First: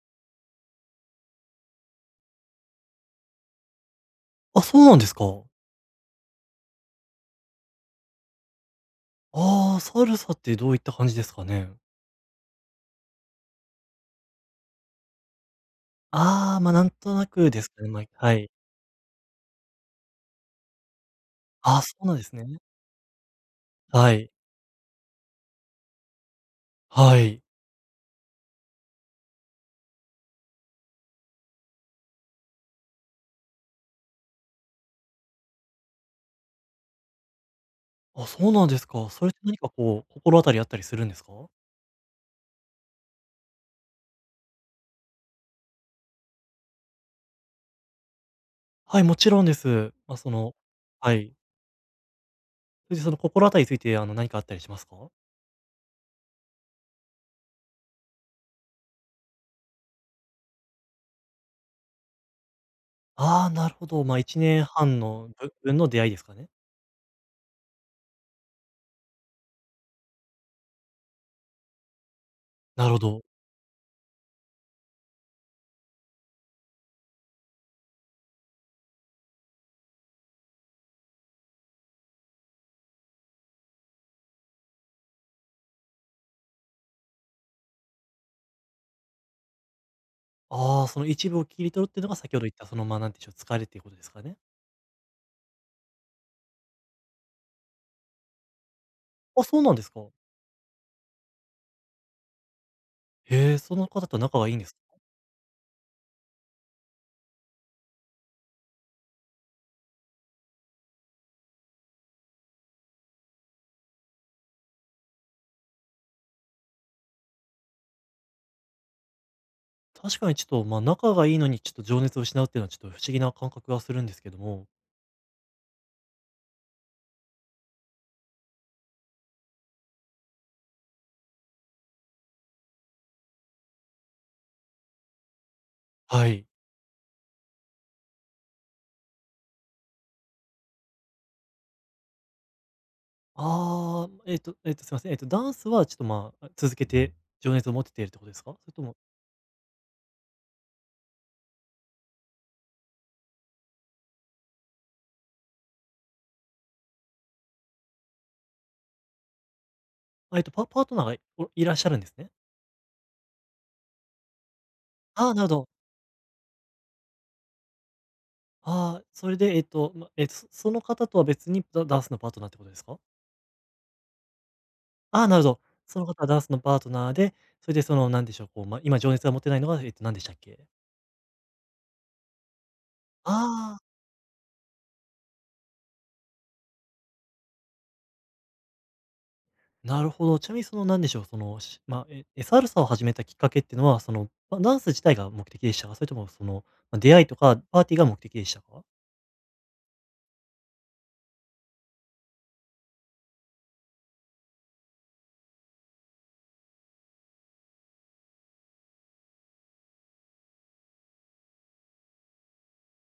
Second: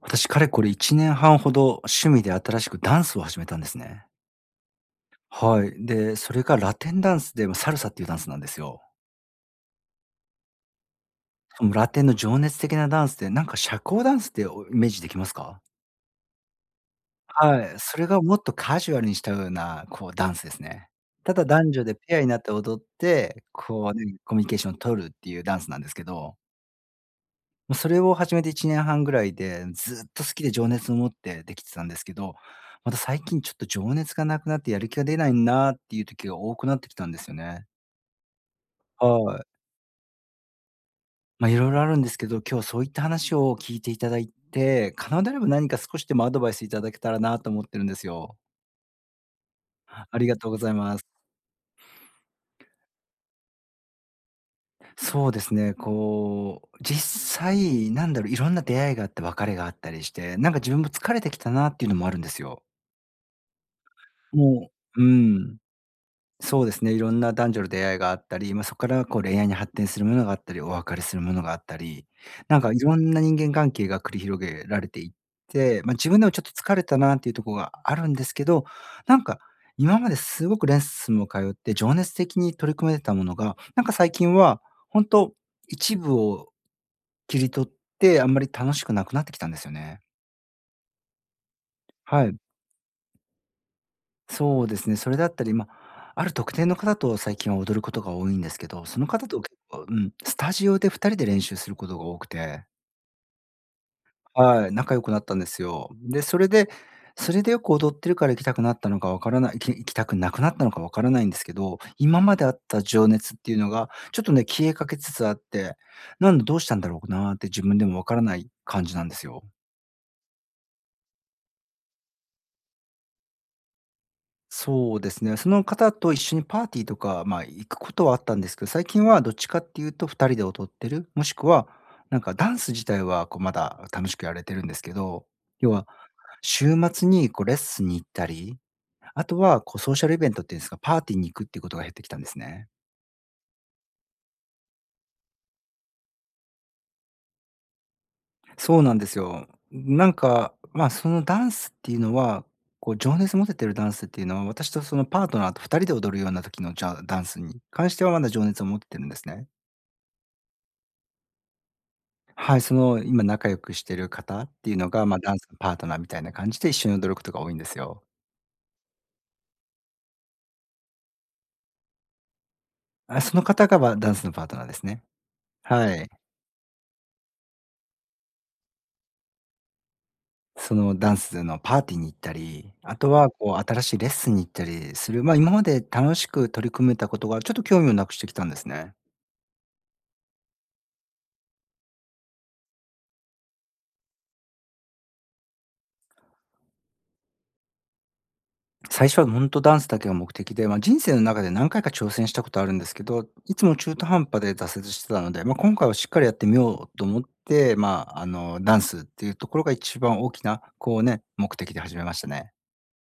私、かれこれ1年半ほど趣味で新しくダンスを始めたんですね。あ、そうなんですか。はい。で、それがラテンダンスで、ま、サルサっていうダンスなんですよ。ああ、サルサってどういった感じですかそね？のラテンの情熱的なダンスで、なんか社交ダンスっておイメージできますか？ああ、なんとなくではすい、かね、それがはもっい。とカジュアルにしたような、こうダンスですね。ただ男ああ、女そでうなんペアでにすなっね。て踊って、こうはね、い。コミュニケーション取るっていうダンスなんですけど。はい。もうそれを始めて1年半ぐらいで、ずっと好きで情熱を持ってできてたんですけど、また最近ちょっと情熱がなくなってやる気が出ないなっていう時が多くなってきたんですよね。あ、そうなんですか。それっはてい。何かこう、心当たりあったりするんですか？まあ、いろいろあるんですけど、今日そういった話を聞いていただいて、可能であれば何か少しでもアドバイスいただけたらなと思ってるんですよ。はい、もちろんです。ありがとうございます。はい。それでその心当たりについて、何かあったりしますか？そうですね、こう、実際、なんだろう、いろんな出会いがあって別れがあったりして、なんか自分も疲れてきたなっていうのもあるんですよ。ああー、なるほど。1年も半ううのぶん。分の出会いですかね？そうですね、いろんな男女の出会いがあったり、まあ、そこからこう恋愛に発展するものがあったり、お別れするものがあったり、なんかいなるろほんど。な人間関係が繰り広げられていって、まあ、自分でもちょっと疲れたなっていうところがあるんですけど、なんか今まですごくレッスンも通って情熱的に取り組めてたものが、なんか最近は本当一部を切り取ってあんまり楽しくなくなってきたんですよね。ああ、その一部を切り取るっていうのがは先ほい。ど言った、なんていうんでしょう、疲れっていうことですかね？そうですね、それだったり、まあ、ある特定の方と最近は踊ることが多いんですけど、その方とあ、結そうなんで構、すうか。ん、スタジオで2人で練習することが多くて、へえ、その方と仲がいいんではすい、か。仲良くなったんですよ。で、それでよく踊ってるから行きたくなったのかわからない、行きたくなくなったのかわからないんですけど、今まであった情熱っていうのが、ちょっとね、消えかけつつあって、なんでどうしたんだろうなーって自分でもわからない感じなんですよ。確かにちょっと、仲がいいのにちょっと情熱を失うっていうのはちょっと不思議な感覚がするんですけども。そうですね。その方と一緒にパーティーとか、まあ、行くことはあったんですけど、最近はどっちかっていうと2人で踊ってる、もしくは、なんかダンス自体はこうまだ楽しくやれてるんですけど、要ははい。週末にこうレッスンに行ったり、あとはこうソーシャルイベントっていうんですか、パーティーに行くっていうことが減ってきたんですね。ああ、すいません。ダンスはちょっと、続けて情熱を持てているってことですか？それそとうなも、んですよ。なんか、まあ、そのダンスっていうのは、こう情熱持ててるダンスっていうのは、私とそのパートナーと2人で踊るような時のじゃダンスに関してはまだ情熱を持っててるんですね。あ、パートナーがいらっしゃるんですね。はい、その、今仲良くしてる方っていうのが、まあ、あダあ、ンなスるほのど。パートナーみたいな感じで一緒に踊ることが多いんですよ。ああ、それで、その方とは別にダンスのパートナーってことですか？あ、その方が、ま、ダンスのパートナーですね。ああ、なるほど。はそのい。方はダンスのパートナーで、それでその、なんでしょう、今情熱が持てないのが、えっと、なんでしたっけ？そのダンスのパーティーに行ったり、あとはこうああ新ー。しいレッスンに行ったりする、まあ、今まで楽しく取り組めたことが、ちょっと興味をなくしてきたんですね。なるほど。ちなみにそのなんでしょう、サルサを始めたきっかけっていうのは、ダンス自体が目的でしたか？それともその、ま、出会いとかパーティーが目的でしたか？最初は本当ダンスだけが目的で、まあ、人生の中で何回か挑戦したことあるんですけど、いつも中途半端で挫折してたので、まあ、今回はしっかりやってみようと思って、まあ、ダンスっていうところが一番大きな、こうね、目的で始めましたね。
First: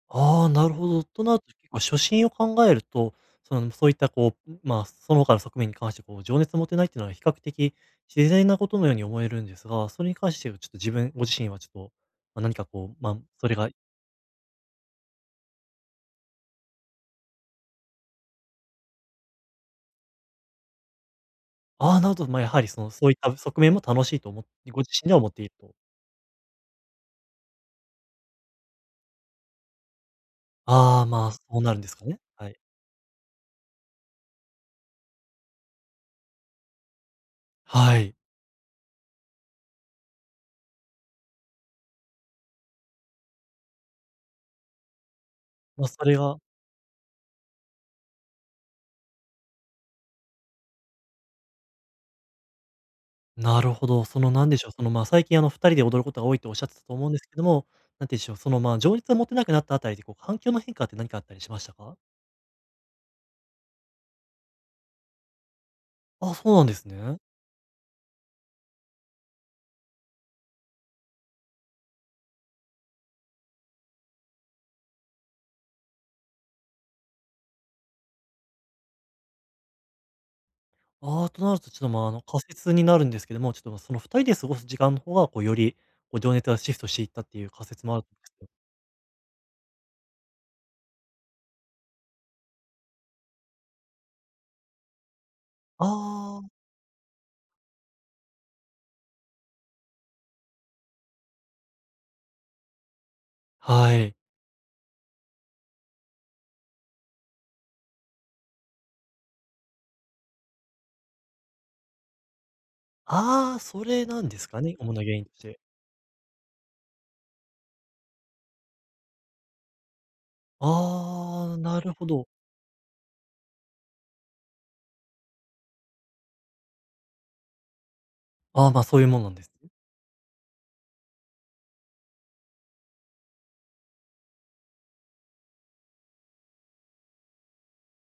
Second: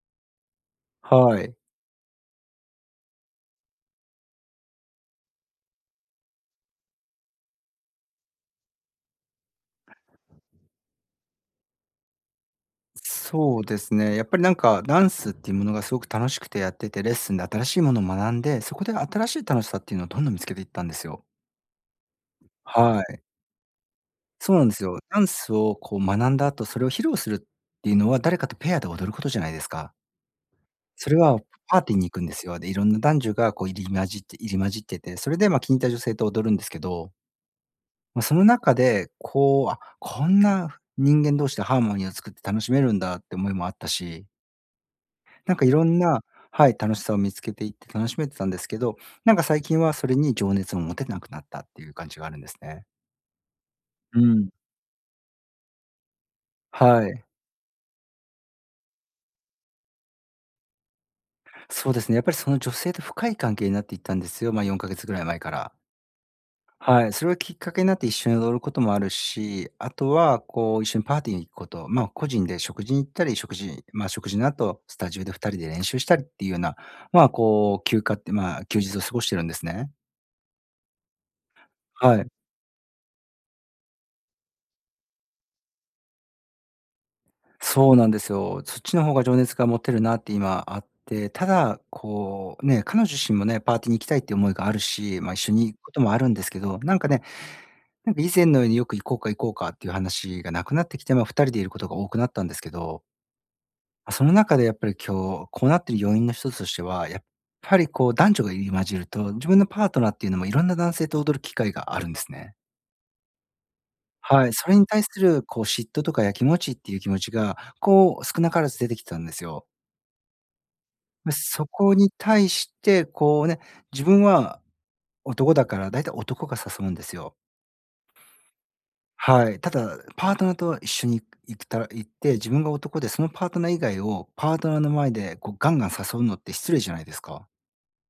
ああ、なるほど。となるはとい。結構初心を考えると、その、そういったこう、その他の側面に関してこう情熱を持てないっていうのは比較的自然なことのように思えるんですが、それに関してはちょっとご自身はちょっと、ま、何かこう、ま、それそうがですね。やっぱりなんかダンスっていうものがすごく楽しくてやってて、レッスンで新しいものを学んで、そこで新しい楽しさっていうのをどんどん見つけていったんですよ。ああ、なるほど、やはりその、はそういっい。た側面も楽しいと思っそうなんてでごす自よ。身ではダ思ンっているスと。をこう学んだ後、それを披露するっていうのは、誰かとペアで踊ることじゃないですか。ああ、それそはうなパるんーでテすィーかにね。行くんですはい。よ。で、いろんな男女がこう入り混じってて、それで、ま、気に入った女性と踊るんですけど、はい。まあ、その中で、こう、あ、こんな人間同士でハーモニーを作って楽しめるんだって思いもあったし、なんかいろまあ、んそれな、がはい、楽しさを見つけていって楽しめてたんですけど、なんか最近はそれに情熱を持てなくなったっていう感じがあるんですね。なるほど。そうの、なんん。でしょう、最近、2人で踊ることが多いとおっしゃってたとは思うんですい。けども、なんて言うんでしょう、情熱を持てなくなったあたりで、こう、環境の変化って何かあったりしましたそうか？ですね、やっぱりその女性と深い関係になっていったんですよ、ま、4ヶ月ぐらい前から。あ、そうなんですはい、ね。それがきっかけになって一緒に踊ることもあるし、あとは、こう、一緒にパーティーに行くこと、まあ、個人で食事に行ったり、食事の後、スタジオで2人で練習したりっていうような、まあ、こう、休暇って、まあ、休日を過ごしてるんですね。ああ、となると、ちょっと、はい。仮説になるんですけども、ちょっと、まその、2人で過ごす時間の方が、こう、より、こう、情熱がシフトしていったっていう仮説そもうあるなんんでですすけど。よ。そっちの方が情熱が持てるなって今あって、ただ、こう、ね、彼女自身もね、パーティーに行きたいっていう思いがあるし、まあ、一緒に行くこともあるんあであ、すけど、なんかね、なんか以前のようによく行こうか行こうかっていう話がなくなってきて、まあ、2人でいることが多くなったんですけど、はい。その中でやっぱり今日、こうなってる要因の一つとしては、やっぱりこう男女が入り混じると、自分のパートナーっていうのもいろんな男性と踊る機会があるんですね。ああ、それなんではすい、かそね、れに主対なす原因としるて。こう嫉妬とかやきもちっていう気持ちが、こう少なからず出てきたんですよ。で、ああ、そなるこほにど。対してこうね、自分は男だから大体男が誘うんですよ。ああ、そういうもんなんではす。い。ただ、パートナーと一緒に行くたら行って、自分が男でそのパートナー以外をパートナーの前でこうガンガン誘うのって失礼じゃないですか。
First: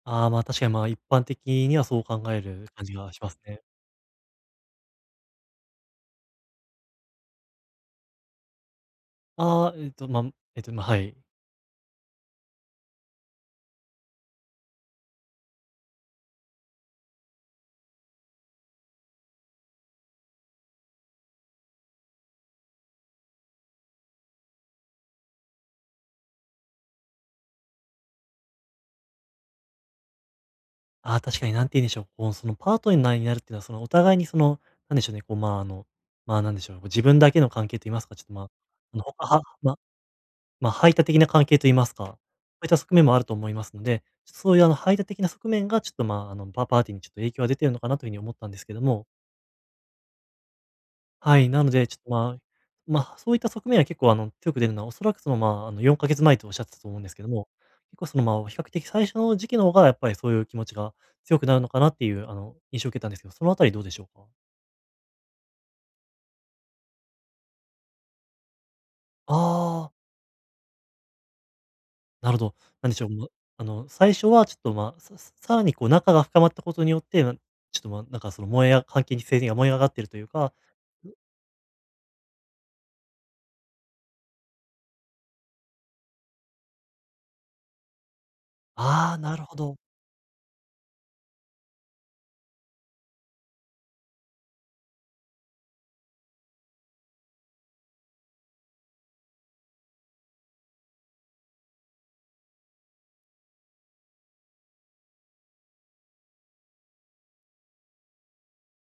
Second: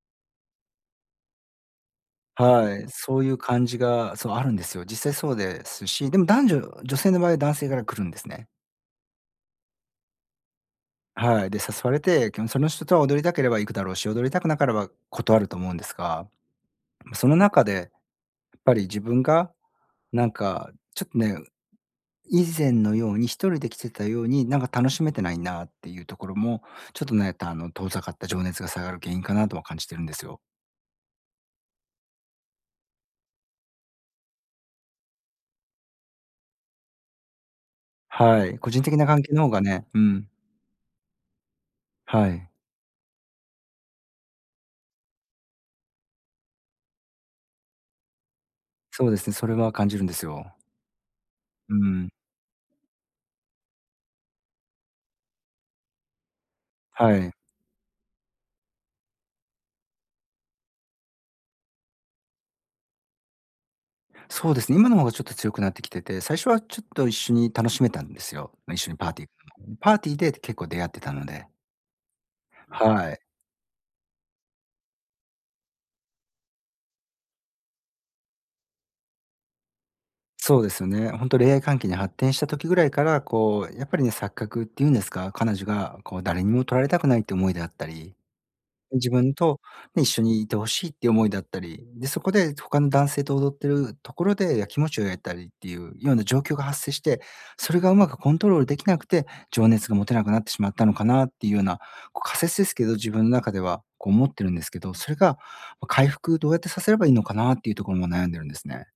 ああ、確かに、一般的にはそう考えるは感い、じがそしうまいうすね。感じが、そう、あるんですよ。実際そうですし、でも女性の場合は男性から来るんですね。ああ、はい。はい、で、誘われて、その人とは踊りたければ行くだろうし、踊りたくなければ断ると思うんですが、まその中でやっぱり自分がなんかちょっとね、以前のように一人で来てたように、なんか楽しめてないなっていうところも、ちょっとね、あの、遠ざかった情熱が下がる原因かなとは感じてるんですよ。ああ、確かに何て言うんでしょう、こう、その、パートナーになるっていうのは、その、お互いに、その、なんでしょうね、なんでしょう、こう自分だけの関係と言いますか、ちょっと、まはあ、い、個人あ的の、な関係はの方がねうん、排他的な関係と言いますか、そはい、ういった側面もあると思いますので、そういう、あの、排他的な側面が、ちょっと、まあ、あの、パーティーにちょっと影響が出てるのかなというふうに思ったんですけども。そうですね、それは感じるんですよ。はい、なのうで、ちょっと、ん。まあ、まあ、そういった側面は結構、強く出るのは、おそらく、4か月前とおっしゃってたと思うんですはけどい。も、結構、比較的最初の時期の方がやっぱりそういう気持ちが強くなるのかなっていう、あの、印象を受けたんですけど、そのあたりどうでしょうか？そうですね、今の方がちょっと強くなってきてて、最初はちょっと一緒に楽しめたんですよ。ま一緒にパーティー行くのも。あパあ、ーティーで結構出会ってたので。なるほど。なんでしょう、はい。もうあの、最初はちょっと、さらに、こう、仲が深まったことによって、ちょっと、燃えや関係が燃え上がってるというか、そうですよね。本当恋愛関係に発展した時ぐらいから、こう、やっぱりね、錯覚っていうんですか、彼女がこう誰にも取られたくないって思いであったり自ああ、分なるほとど。ね一緒にいてほしいっていう思いだったり、で、そこで他の男性と踊ってるところで、やきもちを焼いたりっていうような状況が発生して、それがうまくコントロールできなくて、情熱が持てなくなってしまったのかなっていうような、こう仮説ですけど、自分の中ではこう思ってるんですけど、それが、ま、回復どうやってさせればいいのかなっていうところも悩んでるんですね。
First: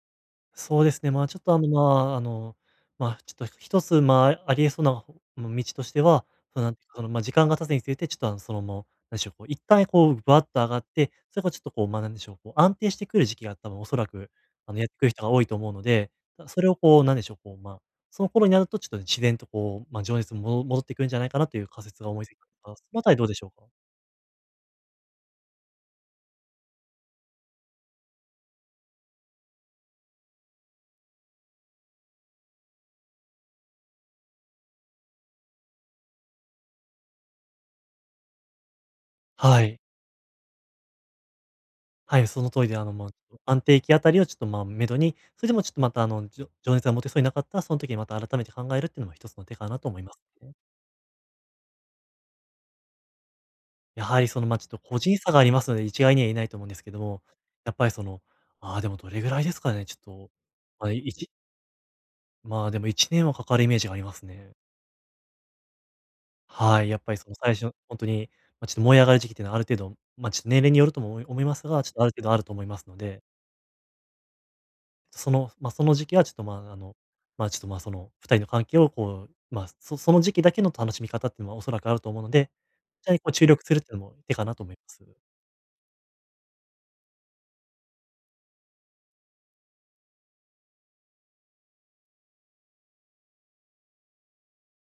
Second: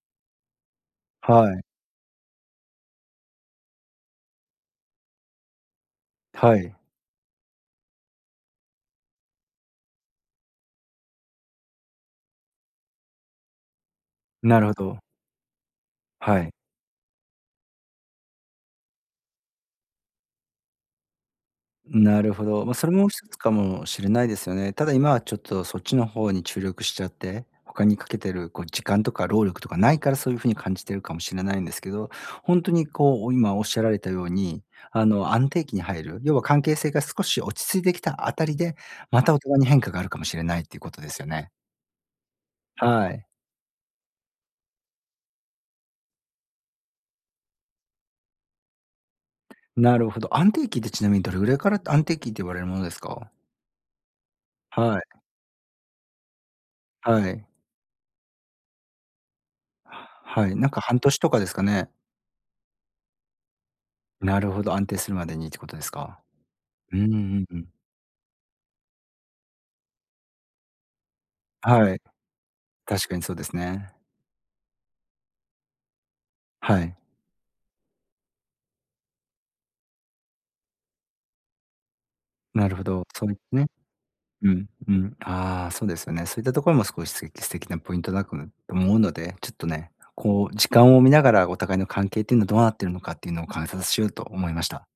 そうですね、はい、あ、あの、ちょっと一つ、ありえそうな、まあ道としては、はその、ない、んていうか、時間が経つにつれて、ちょっと、あの、その、もう、なんでしょう、こう、一旦、こう、バッと上がって、それがちょっと、なんでしょう、こう、安定してくる時期が多分おそらく、なるあほの、やってど、くる人が多いと思うので、はい。それを、こう、なんでしょう、こう、まあ、その頃になると、ちょっと自然と、情熱も戻ってくるんじゃないかなという仮説が思ないつるいたほんですど。まあ、が、そそれのあたもりどう一でつしょうかか？もしれないですよね。ただ今はちょっとそっちの方に注力しちゃって、他にかけてるこう時間とか労力とかないからそういう風に感じてるかもしれないんですけど、本当にこう今おっしゃられたように、あの安定期に入る、要は関係性が少し落ち着いてきたあたりで、またお互いはにい。変化があるかもしれないっていうことですよね。はい、その通りで、はちい。ょっと安定期あたりをちょっと、目処に、それでもちょっとまた、情熱が持てそうになかったら、その時にまた改めて考えるっていうのも一つの手かなと思ないるますほど。ね。安定期ってちなみにどれぐらいから安定期って言われるものですか？やはりその、ちょっとは個い、人差がありますので、一概には言えないと思うんですけどはも、い。やっぱりその、ああ、でもどれぐらいですかね、ちょっと、はい、なんかまあ、半い年とかですかね？まあ、でも1年はかかるイメージがありますなね。るほど、安定するまでにってことですか？はい、うやっんうぱりそのん最う初、ん。本当に、まあ、ちょっと燃え上がる時期っていうのはある程度、ちょっと年齢によるとも思いますが、ちょはっい、とある程度あると思いますの確かで、にそうですね。その、その時期はちょっと、はい、その2人の関係をこう、その時期だけの楽しみ方っていうのはおそらくあると思うので、なるほど。そちらにそこううい注力ね。するっていうのも手かうなとん、思いまうす。ん。ああ、そうですよね。そういったところも少し素敵なポイントだと思うので、ちょっとね、こう時間を見ながらお互いの関係っていうのはどうなってるのかっていうのを観察しようと思いました。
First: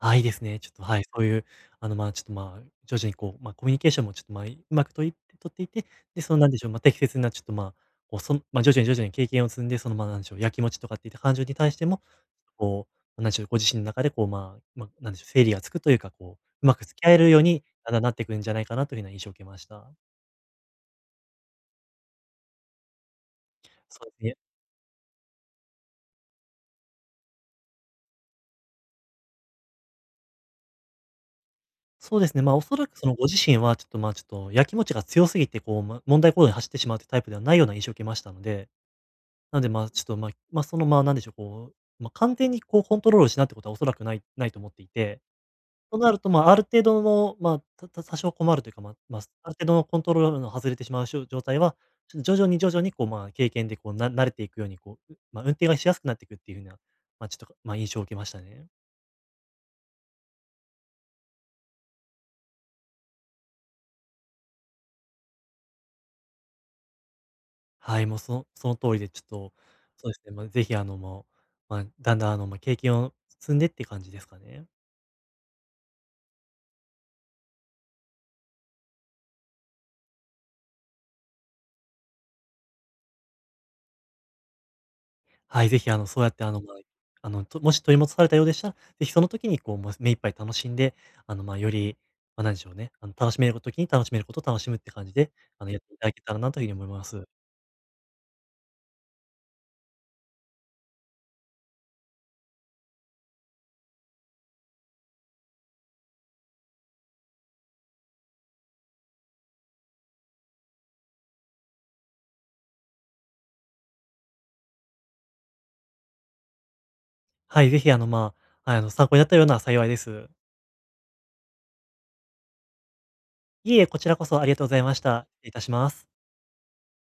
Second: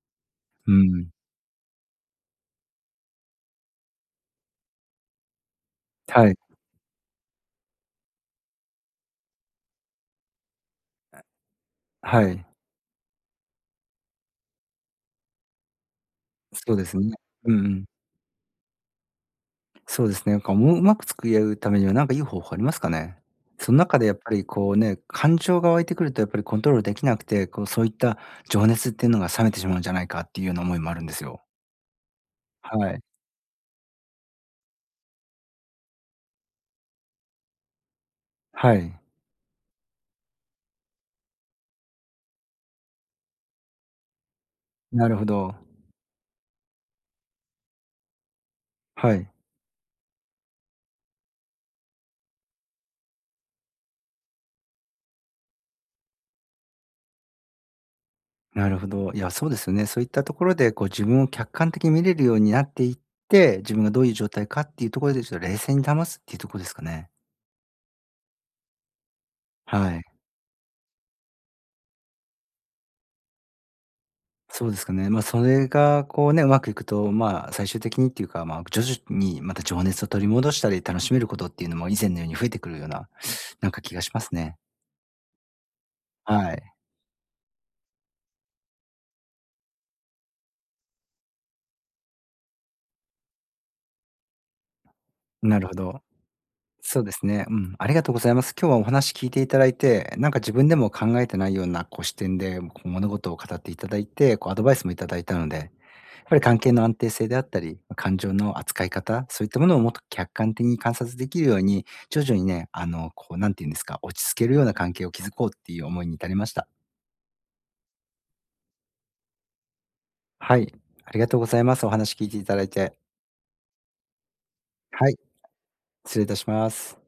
あ、いいですね。ちょっうと、はい、ん。そういう、あの、まあ、ちょっと、まあ、徐々にこう、コミュニケーションもちょっと、うまくといって取っていて、で、はそい、の、なんでしょう、適切な、ちょっと、まあ、こう、そのまあ、徐々に徐々に経験を積んで、その、なんでしょう、やきもちとかっていった感情に対しても、はい、こう、なんでしょう、ご自身の中で、なんでしょう、整理がつくというか、こう、うまそうくです付き合ね。えるよううに、んうん。だんだんなっていくんじゃないかなというような印象を受けました。そうですね。なんかもう、うまく付き合うためには、なんかいい方法ありますかね？その中そでうやでっすぱね。りこうね、感情が湧いてくるとやっぱりコントロールできなくて、こう、そういった情熱っていうのが冷めてしまうんじゃないかっていうような思いもあるんですよ。そうですね、おそらはく、い。その、ご自身は、ちょっと、まあ、ちょっと、やきもちが強すぎて、問題行動に走ってしまうというタイプではないような印象を受けましたので、はい。なので、まあ、ちょっと、まあまあ、その、まあ、なんでしょう、こう、まあ、完全にこうコントロールしないってことはおそらくないと思っていなるて、ほど。となると、ある程度の、た多少困るというか、はい。ある程度のコントロールの外れてしまう状態は、ちょっと徐々に徐々にこう、経験でこう、慣れていくように、まあ、運転がしやすくなっていくっていうふうな、まあ、ちょっと、まあ、印象を受けましたね。なるほど。いや、そうですよね。そういったところで、こう、自分を客観的に見れるようになっていって、自分がどういう状態かっていうところで、ちょっと冷静に保つっていうところですかね。はい、もうその通りで、ちょっと、はい。そうですね、ぜひあの、もう、まあ、だんだんあの、経験を積んでっていう感じですかね。そうですかね。まあ、それがこうね、うまくいくと、まあ、最終的にっていうか、まあ、徐々にまた情熱を取り戻したり、楽しめることっていうのも以前のように増えてくるような、なんか気がしますね。はい、ぜひあの、そうやってあはの、い。もし取り戻されたようでしたら、ぜひその時にこう、目いっぱい楽しんで、あの、まあ、より、まあ、なんでしょうね、あの、楽しめる時に楽しめることを楽しむって感じで、なあるの、ほやっていど。ただけたらなというふうに思いそまうです。すね。うん、ありがとうございます。今日はお話聞いていただいて、なんか自分でも考えてないような、こう、視点で、こう、物事を語っていただいて、こう、アドバイスもいただいたので、やっぱり関係の安定性であったり、感情の扱い方、そういったものをもっと客観的に観察できるように、徐々にね、あの、こう、なんて言うんですか、落ち着けるような関係を築こうっていう思いに至りました。はい、ぜひあの、はい、あの、参考になったような幸いです。はい、ありがとうございます。お話聞いていただいて。いえいえ、こちらこそありがとうございましはい、た。失礼いたします。失礼いたします。